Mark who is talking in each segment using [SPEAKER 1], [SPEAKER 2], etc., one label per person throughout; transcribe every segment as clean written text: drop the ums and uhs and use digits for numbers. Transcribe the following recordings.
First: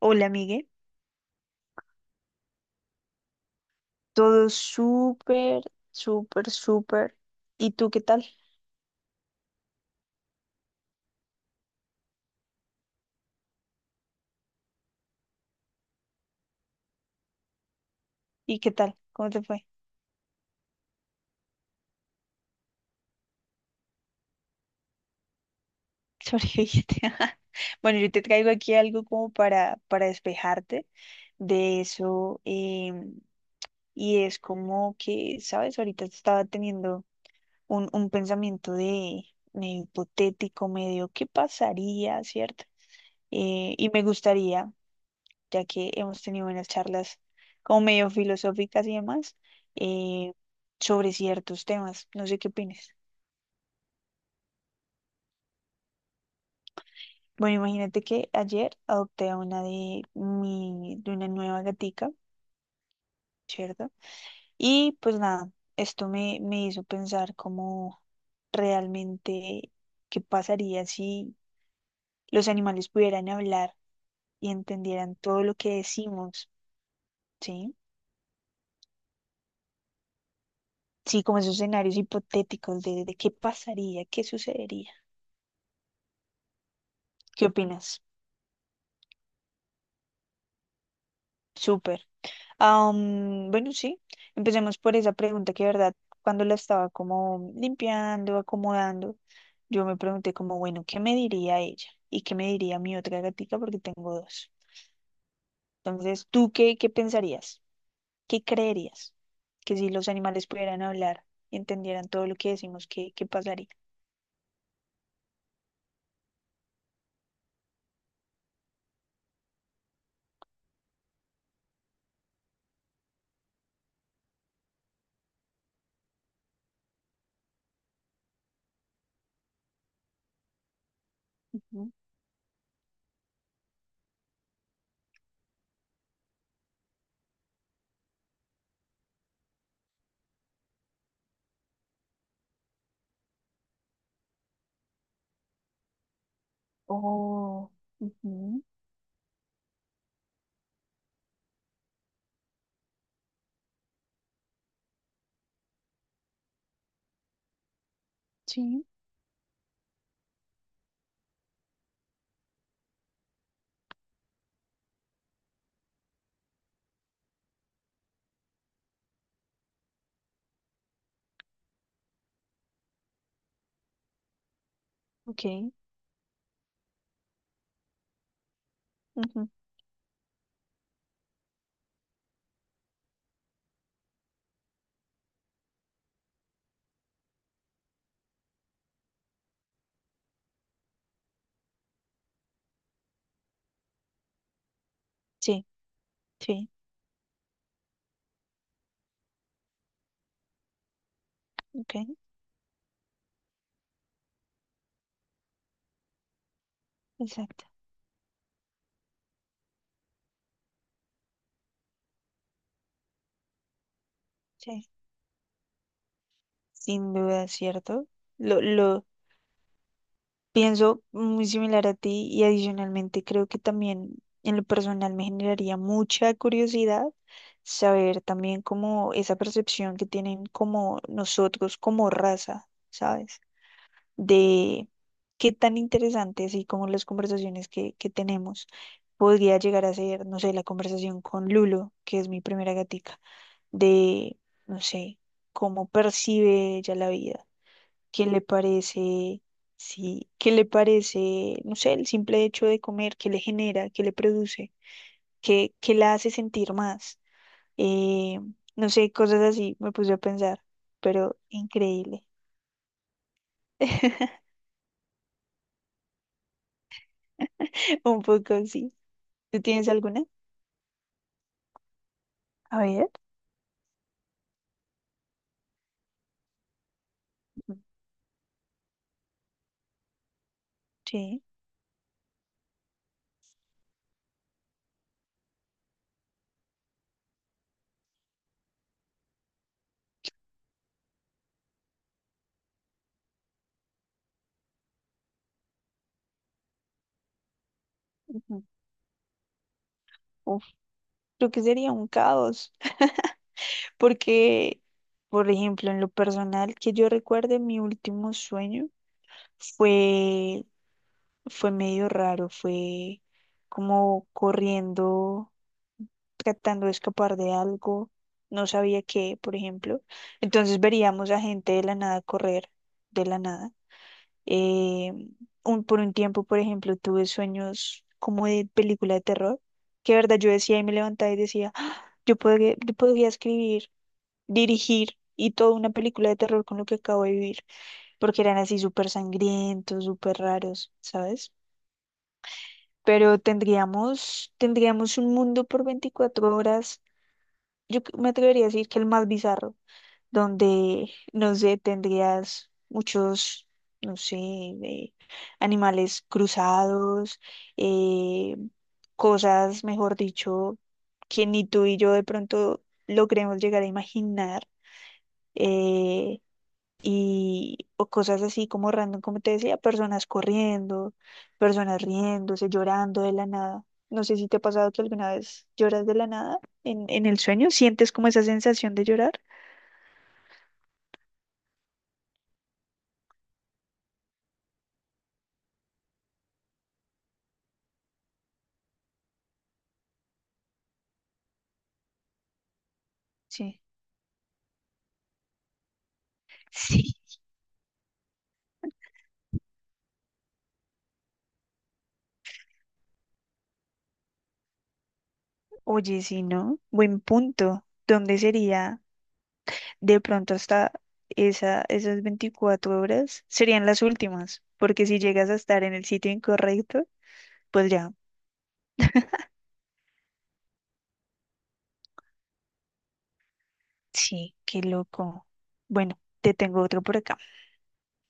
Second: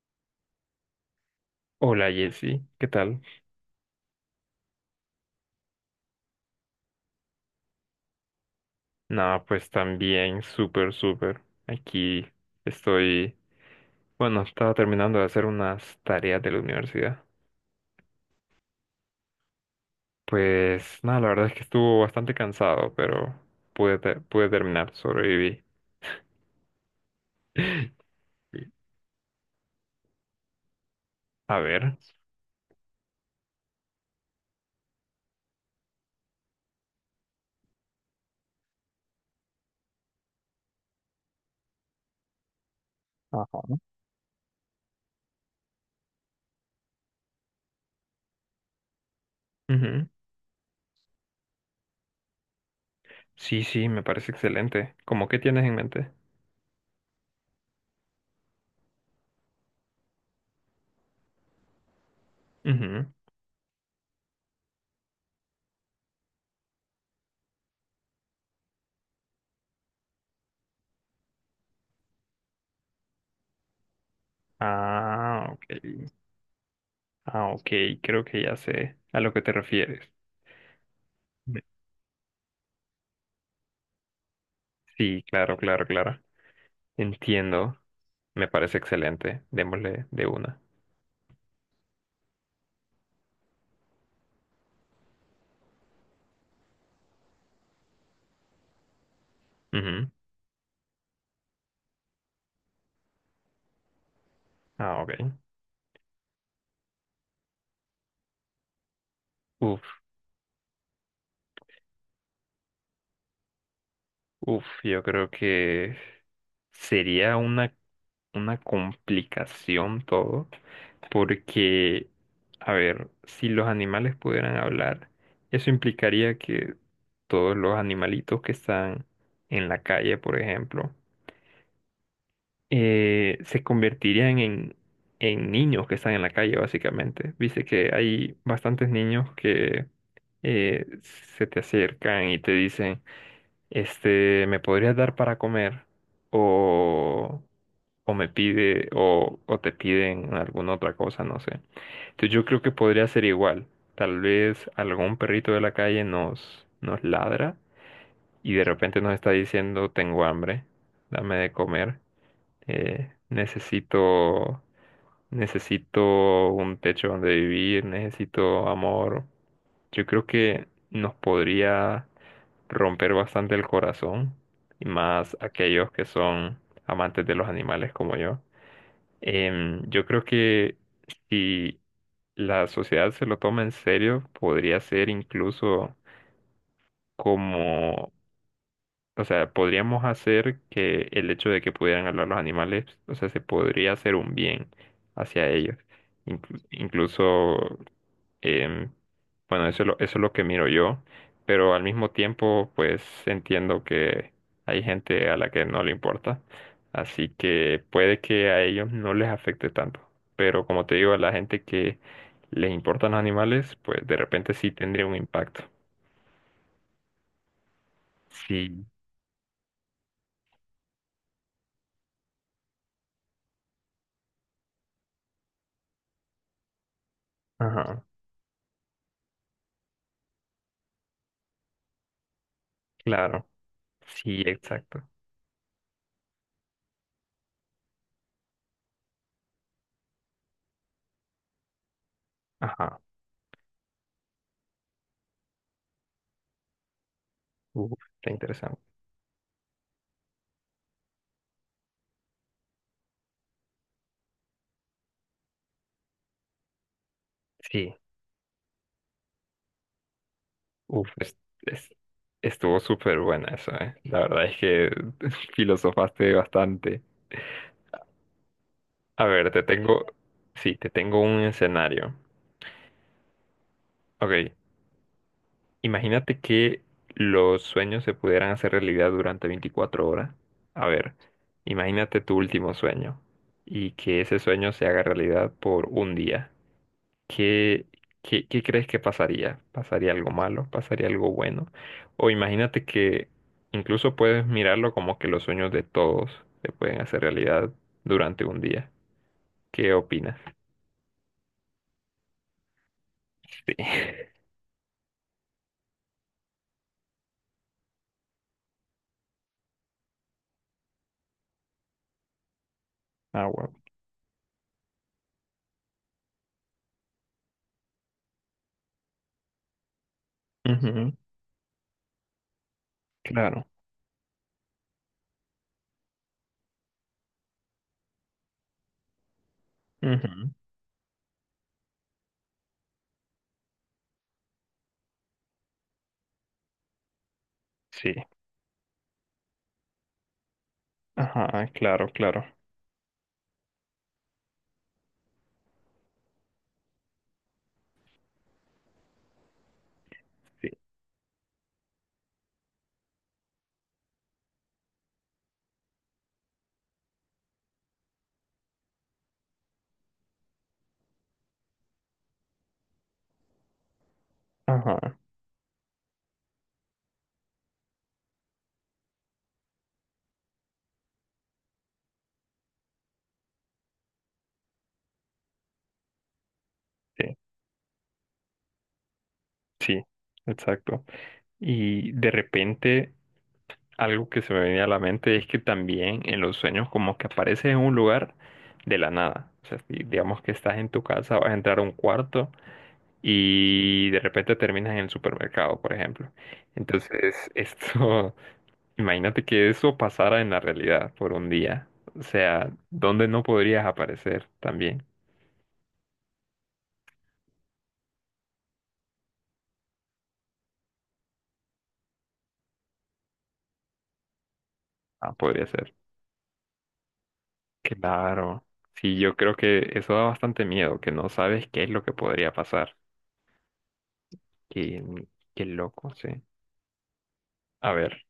[SPEAKER 1] Hola, amigue.
[SPEAKER 2] Hola Jessy, ¿qué tal?
[SPEAKER 1] Todo súper, súper, súper. ¿Y tú qué tal?
[SPEAKER 2] Nada, pues también súper, súper. Aquí estoy, bueno, estaba terminando de hacer unas tareas de la universidad.
[SPEAKER 1] ¿Y qué tal? ¿Cómo te fue?
[SPEAKER 2] Pues nada, la verdad es que estuvo bastante cansado, pero pude terminar, sobreviví.
[SPEAKER 1] ¿Sobreviviste? Bueno, yo te traigo aquí algo como para despejarte
[SPEAKER 2] A
[SPEAKER 1] de
[SPEAKER 2] ver.
[SPEAKER 1] eso. Y es como que, ¿sabes? Ahorita estaba teniendo un pensamiento de hipotético, medio, ¿qué pasaría, cierto?
[SPEAKER 2] Ajá.
[SPEAKER 1] Y me gustaría, ya que hemos tenido unas charlas como medio filosóficas y demás,
[SPEAKER 2] Ujú.
[SPEAKER 1] eh, sobre ciertos temas. No sé qué opinas.
[SPEAKER 2] Sí, sí, me parece excelente. ¿Cómo qué tienes en mente?
[SPEAKER 1] Bueno, imagínate que ayer adopté a una de mi, de una nueva gatica,
[SPEAKER 2] Ujú.
[SPEAKER 1] ¿cierto? Y pues nada, esto me hizo pensar como realmente qué pasaría si los animales pudieran hablar y entendieran todo
[SPEAKER 2] Ah,
[SPEAKER 1] lo
[SPEAKER 2] ok.
[SPEAKER 1] que decimos,
[SPEAKER 2] Ah, ok,
[SPEAKER 1] ¿sí?
[SPEAKER 2] creo que ya sé a lo que te refieres.
[SPEAKER 1] Sí, como esos
[SPEAKER 2] Me-
[SPEAKER 1] escenarios hipotéticos de qué pasaría, qué sucedería.
[SPEAKER 2] Sí, claro, claro, claro.
[SPEAKER 1] ¿Qué
[SPEAKER 2] Entiendo.
[SPEAKER 1] opinas?
[SPEAKER 2] Me parece excelente. Démosle de una.
[SPEAKER 1] Súper. Bueno, sí, empecemos por esa pregunta que, de verdad, cuando la estaba como limpiando, acomodando, yo me
[SPEAKER 2] Ujú.
[SPEAKER 1] pregunté como, bueno, ¿qué me diría ella? ¿Y qué me diría mi otra gatica? Porque tengo dos.
[SPEAKER 2] Ah, ok.
[SPEAKER 1] Entonces, ¿tú qué, qué pensarías? ¿Qué creerías? Que si
[SPEAKER 2] Uf,
[SPEAKER 1] los animales pudieran hablar y entendieran todo lo que decimos, ¿qué, qué pasaría?
[SPEAKER 2] uf, yo creo que sería una complicación todo, porque, a ver, si los animales pudieran hablar, eso implicaría que todos los animalitos que están en la calle, por ejemplo,
[SPEAKER 1] Ujú.
[SPEAKER 2] se convertirían en niños que están en la calle, básicamente. Viste que hay bastantes niños que se te acercan y te dicen, este, ¿me podrías dar para comer? O,
[SPEAKER 1] Oh,
[SPEAKER 2] o me
[SPEAKER 1] ujú,
[SPEAKER 2] pide, o te piden alguna otra cosa, no sé. Entonces yo creo que podría ser igual. Tal vez algún perrito de la calle nos ladra y de
[SPEAKER 1] sí,
[SPEAKER 2] repente nos está diciendo, tengo hambre, dame de comer, necesito, necesito un techo donde vivir, necesito amor. Yo creo que nos podría romper bastante el corazón, y más
[SPEAKER 1] ok,
[SPEAKER 2] aquellos que son amantes de los animales como yo.
[SPEAKER 1] ujú,
[SPEAKER 2] Yo creo que si la sociedad se lo toma en serio, podría ser incluso como, o sea, podríamos hacer que el hecho de que pudieran hablar los animales, o sea, se podría hacer un bien hacia
[SPEAKER 1] sí,
[SPEAKER 2] ellos. Inclu-
[SPEAKER 1] sí,
[SPEAKER 2] incluso Em, bueno, eso es lo que miro yo, pero al
[SPEAKER 1] ok,
[SPEAKER 2] mismo tiempo, pues entiendo que hay gente a la que no le importa, así
[SPEAKER 1] exacto.
[SPEAKER 2] que puede que a ellos no les afecte tanto, pero como te digo, a la gente que les importan los animales, pues de repente sí
[SPEAKER 1] Sí,
[SPEAKER 2] tendría un impacto.
[SPEAKER 1] sin duda, ¿cierto?
[SPEAKER 2] Sí,
[SPEAKER 1] Lo, pienso muy similar a ti y adicionalmente creo que también en lo personal me generaría mucha curiosidad
[SPEAKER 2] ajá,
[SPEAKER 1] saber también cómo esa percepción que tienen como nosotros como raza, ¿sabes?
[SPEAKER 2] claro, sí,
[SPEAKER 1] De
[SPEAKER 2] exacto,
[SPEAKER 1] qué tan interesantes y como las conversaciones que tenemos podría llegar a ser, no sé, la conversación con Lulo, que es mi primera
[SPEAKER 2] ajá,
[SPEAKER 1] gatica, de, no sé, cómo percibe ella la vida.
[SPEAKER 2] uf,
[SPEAKER 1] ¿Qué
[SPEAKER 2] está
[SPEAKER 1] le
[SPEAKER 2] interesante.
[SPEAKER 1] parece? Sí, ¿qué le parece? No sé, el simple hecho de comer, ¿qué le genera? ¿Qué le produce? ¿Qué, qué la hace sentir más?
[SPEAKER 2] Sí.
[SPEAKER 1] Eh, no sé, cosas así me puse a pensar,
[SPEAKER 2] Uf,
[SPEAKER 1] pero
[SPEAKER 2] es-
[SPEAKER 1] increíble.
[SPEAKER 2] estuvo súper buena eso, ¿eh? La verdad es que filosofaste bastante.
[SPEAKER 1] Un poco así.
[SPEAKER 2] A ver,
[SPEAKER 1] ¿Tú
[SPEAKER 2] te
[SPEAKER 1] tienes
[SPEAKER 2] tengo,
[SPEAKER 1] alguna?
[SPEAKER 2] sí, te tengo un escenario.
[SPEAKER 1] A ver.
[SPEAKER 2] Ok, imagínate que los
[SPEAKER 1] Ujú.
[SPEAKER 2] sueños se pudieran hacer realidad durante 24 horas. A ver,
[SPEAKER 1] Sí.
[SPEAKER 2] imagínate tu último sueño y que ese sueño se haga realidad por un día. ¿Qué, qué crees que pasaría? ¿Pasaría algo malo? ¿Pasaría algo bueno? O imagínate que incluso puedes mirarlo como que los sueños de todos se pueden hacer realidad durante un
[SPEAKER 1] Ujú.
[SPEAKER 2] día. ¿Qué opinas?
[SPEAKER 1] Uf, creo que sería un caos,
[SPEAKER 2] Sí.
[SPEAKER 1] porque, por ejemplo, en lo personal que yo recuerde, mi último sueño fue, fue medio raro, fue
[SPEAKER 2] Ah, wow.
[SPEAKER 1] como corriendo, tratando de escapar de algo, no sabía qué, por ejemplo. Entonces
[SPEAKER 2] Ujú.
[SPEAKER 1] veríamos a gente de la nada correr, de la
[SPEAKER 2] Claro.
[SPEAKER 1] nada. Eh, un, por un tiempo, por ejemplo, tuve sueños como de película de terror, que de verdad yo
[SPEAKER 2] Ujú.
[SPEAKER 1] decía y me levantaba y decía, "Ah, yo podría escribir, dirigir y toda una película de terror con lo que acabo de vivir,
[SPEAKER 2] Sí.
[SPEAKER 1] porque eran así súper sangrientos, súper raros, ¿sabes?"
[SPEAKER 2] Ajá, claro, claro.
[SPEAKER 1] Pero tendríamos un mundo por 24 horas, yo c- me atrevería a decir que el más bizarro,
[SPEAKER 2] Sí.
[SPEAKER 1] donde, no sé, tendrías muchos, no sé, animales cruzados, eh, cosas, mejor dicho, que ni tú y yo de pronto logremos llegar a imaginar.
[SPEAKER 2] Ajá,
[SPEAKER 1] eh, y o cosas así como random, como te decía, personas corriendo, personas riéndose, llorando de la nada. No sé si te ha pasado que alguna vez lloras de la nada en
[SPEAKER 2] sí,
[SPEAKER 1] el sueño, sientes como esa sensación de llorar.
[SPEAKER 2] sí, exacto. Y de repente, algo que se me venía a la mente es que también en los sueños como que apareces en un lugar de la nada. O sea, si digamos que estás en tu casa, vas a entrar a un cuarto
[SPEAKER 1] Sí.
[SPEAKER 2] y de repente terminas en el supermercado, por ejemplo.
[SPEAKER 1] Sí.
[SPEAKER 2] Entonces, esto, imagínate que eso pasara en la realidad por un día. O sea, ¿dónde no podrías aparecer también?
[SPEAKER 1] Oye, sí no, buen punto. ¿Dónde sería de pronto hasta esa, esas 24 horas? Serían las últimas, porque si
[SPEAKER 2] Ah,
[SPEAKER 1] llegas a
[SPEAKER 2] podría
[SPEAKER 1] estar
[SPEAKER 2] ser.
[SPEAKER 1] en el sitio incorrecto, pues ya,
[SPEAKER 2] Claro. Sí, yo creo que eso da bastante miedo, que no sabes qué es lo que podría pasar.
[SPEAKER 1] sí, qué
[SPEAKER 2] Qué,
[SPEAKER 1] loco.
[SPEAKER 2] qué loco,
[SPEAKER 1] Bueno,
[SPEAKER 2] sí.
[SPEAKER 1] te tengo otro por acá.
[SPEAKER 2] A ver.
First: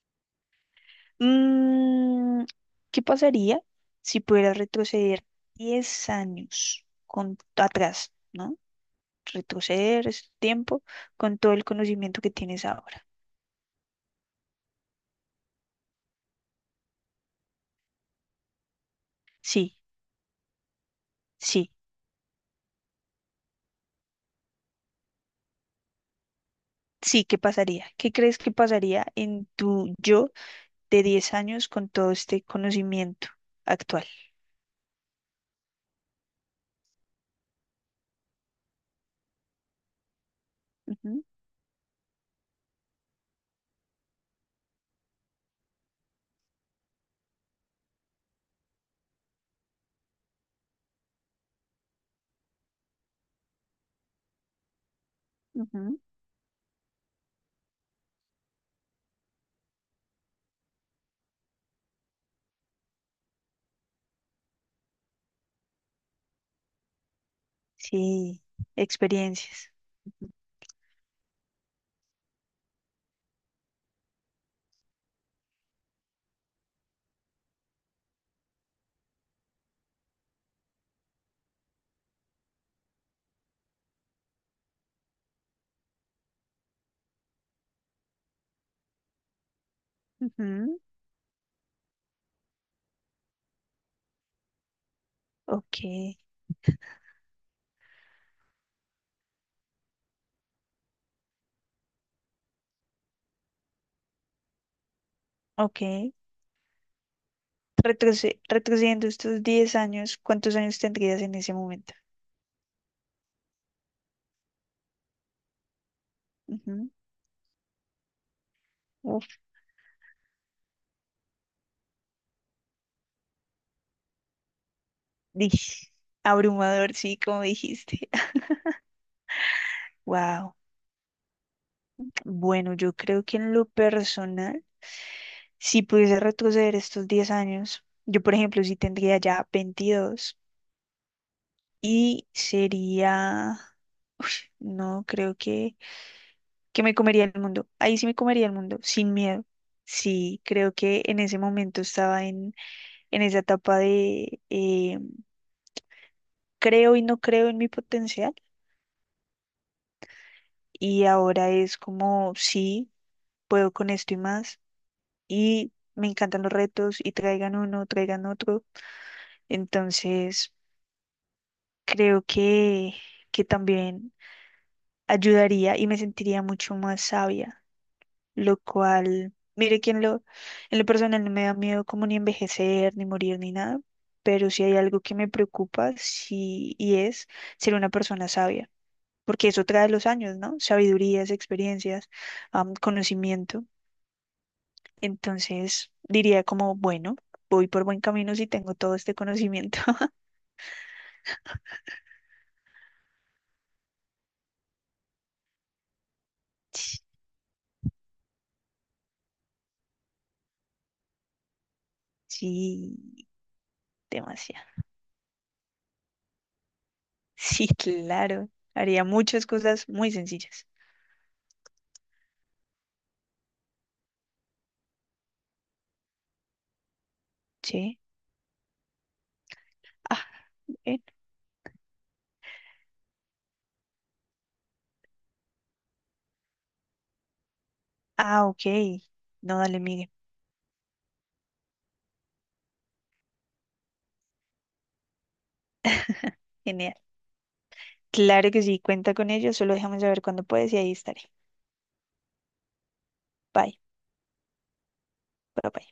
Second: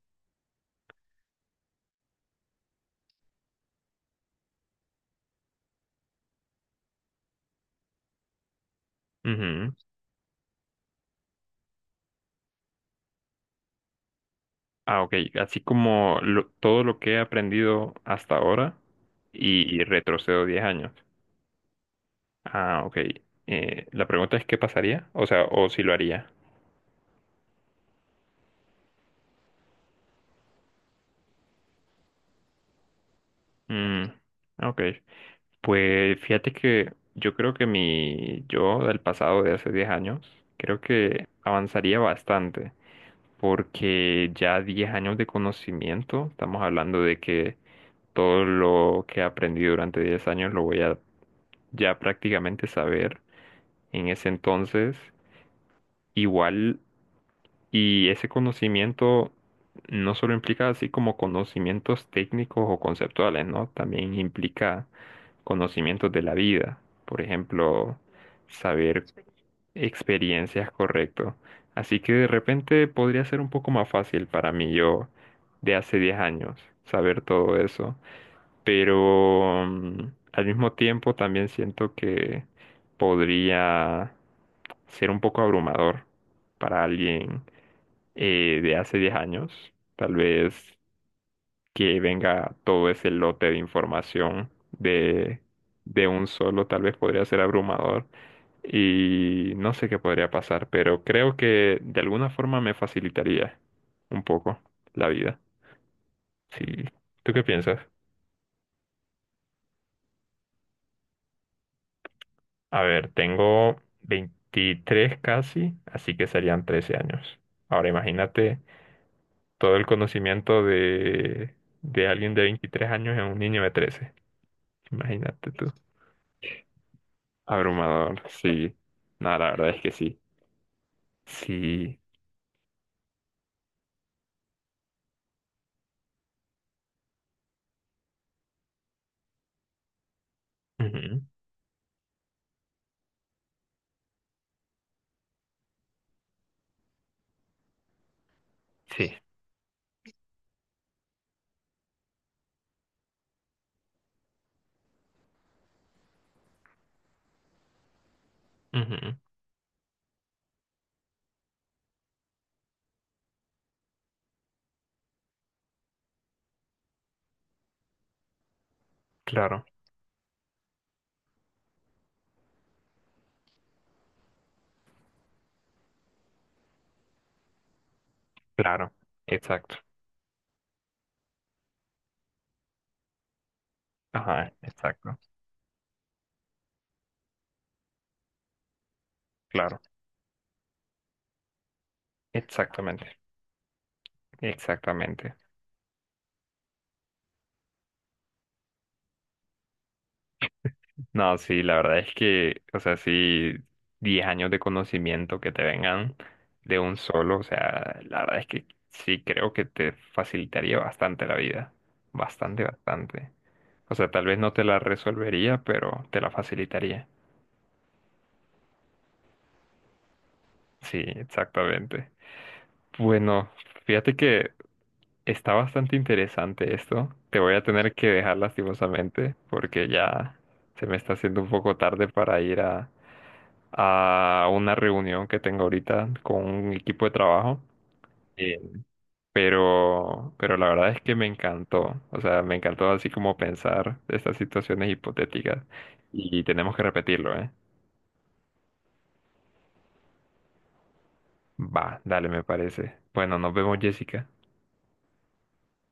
[SPEAKER 1] Mm, ¿qué pasaría si pudieras retroceder 10 años con, atrás, ¿no?
[SPEAKER 2] Ujú.
[SPEAKER 1] Retroceder ese tiempo con todo el conocimiento que tienes ahora.
[SPEAKER 2] Ah, ok. Así como todo lo que he aprendido hasta ahora y,
[SPEAKER 1] Sí,
[SPEAKER 2] y retrocedo 10 años.
[SPEAKER 1] sí,
[SPEAKER 2] Ah, ok. La pregunta es qué pasaría, o sea, o si lo haría.
[SPEAKER 1] sí, ¿qué pasaría? ¿Qué crees que pasaría en tu yo de 10 años con todo este conocimiento
[SPEAKER 2] Mm,
[SPEAKER 1] actual?
[SPEAKER 2] ok. Pues fíjate que yo creo que mi yo del pasado de hace 10 años, creo
[SPEAKER 1] Ujú,
[SPEAKER 2] que avanzaría bastante, porque ya 10 años de conocimiento, estamos hablando de que todo lo que he aprendido durante 10 años lo voy a ya prácticamente saber. En ese entonces,
[SPEAKER 1] ujú,
[SPEAKER 2] igual, y ese conocimiento no solo implica así como conocimientos técnicos o conceptuales, ¿no? También implica conocimientos de la vida, por ejemplo,
[SPEAKER 1] sí,
[SPEAKER 2] saber
[SPEAKER 1] experiencias.
[SPEAKER 2] experiencias correcto. Así que de repente podría ser un poco más fácil para mí yo de hace 10 años saber todo eso, pero al mismo tiempo también siento que podría ser un poco abrumador para alguien de hace 10 años. Tal vez
[SPEAKER 1] Ujú,
[SPEAKER 2] que venga todo ese lote de información de,
[SPEAKER 1] ok,
[SPEAKER 2] de un solo, tal vez podría ser abrumador y no sé qué podría pasar, pero creo que de alguna forma me facilitaría un poco la vida.
[SPEAKER 1] ok.
[SPEAKER 2] Sí. ¿Tú qué piensas?
[SPEAKER 1] Retroce- retrocediendo estos 10 años, ¿cuántos años tendrías en ese momento?
[SPEAKER 2] A ver, tengo 23 casi, así que serían
[SPEAKER 1] Ujú.
[SPEAKER 2] 13 años. Ahora imagínate
[SPEAKER 1] Uf,
[SPEAKER 2] todo el conocimiento de alguien de 23 años en un niño de 13. Imagínate tú.
[SPEAKER 1] dish. Abrumador, sí, como dijiste.
[SPEAKER 2] Abrumador, sí. No, la verdad es que sí.
[SPEAKER 1] Wow.
[SPEAKER 2] Sí.
[SPEAKER 1] Bueno, yo creo que en lo personal, si pudiese retroceder estos 10 años, yo por ejemplo, sí tendría ya 22
[SPEAKER 2] Ujú.
[SPEAKER 1] y sería, no, creo que me comería el mundo. Ahí sí me comería el mundo, sin
[SPEAKER 2] Sí.
[SPEAKER 1] miedo. Sí, creo que en ese momento estaba en esa etapa de creo y no creo en mi potencial
[SPEAKER 2] Ujú.
[SPEAKER 1] y ahora es como sí. Puedo con esto y más. Y me encantan los retos y traigan uno, traigan otro.
[SPEAKER 2] Claro,
[SPEAKER 1] Entonces, creo que también ayudaría y me sentiría mucho más sabia, lo
[SPEAKER 2] claro.
[SPEAKER 1] cual,
[SPEAKER 2] Exacto.
[SPEAKER 1] mire que en lo personal no me da miedo como ni envejecer, ni morir, ni nada. Pero
[SPEAKER 2] Ajá,
[SPEAKER 1] si hay algo que
[SPEAKER 2] exacto.
[SPEAKER 1] me preocupa, sí, y es ser una persona sabia, porque eso
[SPEAKER 2] Claro.
[SPEAKER 1] trae los años, ¿no? Sabidurías, experiencias,
[SPEAKER 2] Exactamente.
[SPEAKER 1] conocimiento.
[SPEAKER 2] Exactamente.
[SPEAKER 1] Entonces diría como, bueno, voy por buen camino si tengo todo este conocimiento.
[SPEAKER 2] No, sí, la verdad es que, o sea, sí, 10 años de conocimiento que te vengan de un
[SPEAKER 1] Sí,
[SPEAKER 2] solo, o sea, la verdad es que sí creo que te facilitaría bastante la vida, bastante,
[SPEAKER 1] sí,
[SPEAKER 2] bastante. O sea, tal vez no te
[SPEAKER 1] demasiado.
[SPEAKER 2] la resolvería, pero te la facilitaría.
[SPEAKER 1] Sí, claro. Haría muchas cosas muy sencillas.
[SPEAKER 2] Sí, exactamente. Bueno, fíjate que está bastante interesante esto. Te voy a tener
[SPEAKER 1] Sí.
[SPEAKER 2] que dejar lastimosamente porque
[SPEAKER 1] Ah,
[SPEAKER 2] ya se me
[SPEAKER 1] bien.
[SPEAKER 2] está haciendo un poco tarde para ir a, una reunión que tengo ahorita con un equipo de trabajo.
[SPEAKER 1] Ah,
[SPEAKER 2] Eh,
[SPEAKER 1] ok. No, dale, Miguel.
[SPEAKER 2] pero la verdad es que me encantó. O sea, me encantó así como pensar estas situaciones hipotéticas. Y tenemos que
[SPEAKER 1] Genial.
[SPEAKER 2] repetirlo, ¿eh?
[SPEAKER 1] Claro que sí, cuenta con ello. Solo déjame saber cuándo puedes y ahí estaré.
[SPEAKER 2] Va, dale, me parece. Bueno, nos vemos,
[SPEAKER 1] Bye.
[SPEAKER 2] Jessica.
[SPEAKER 1] Bye, bye.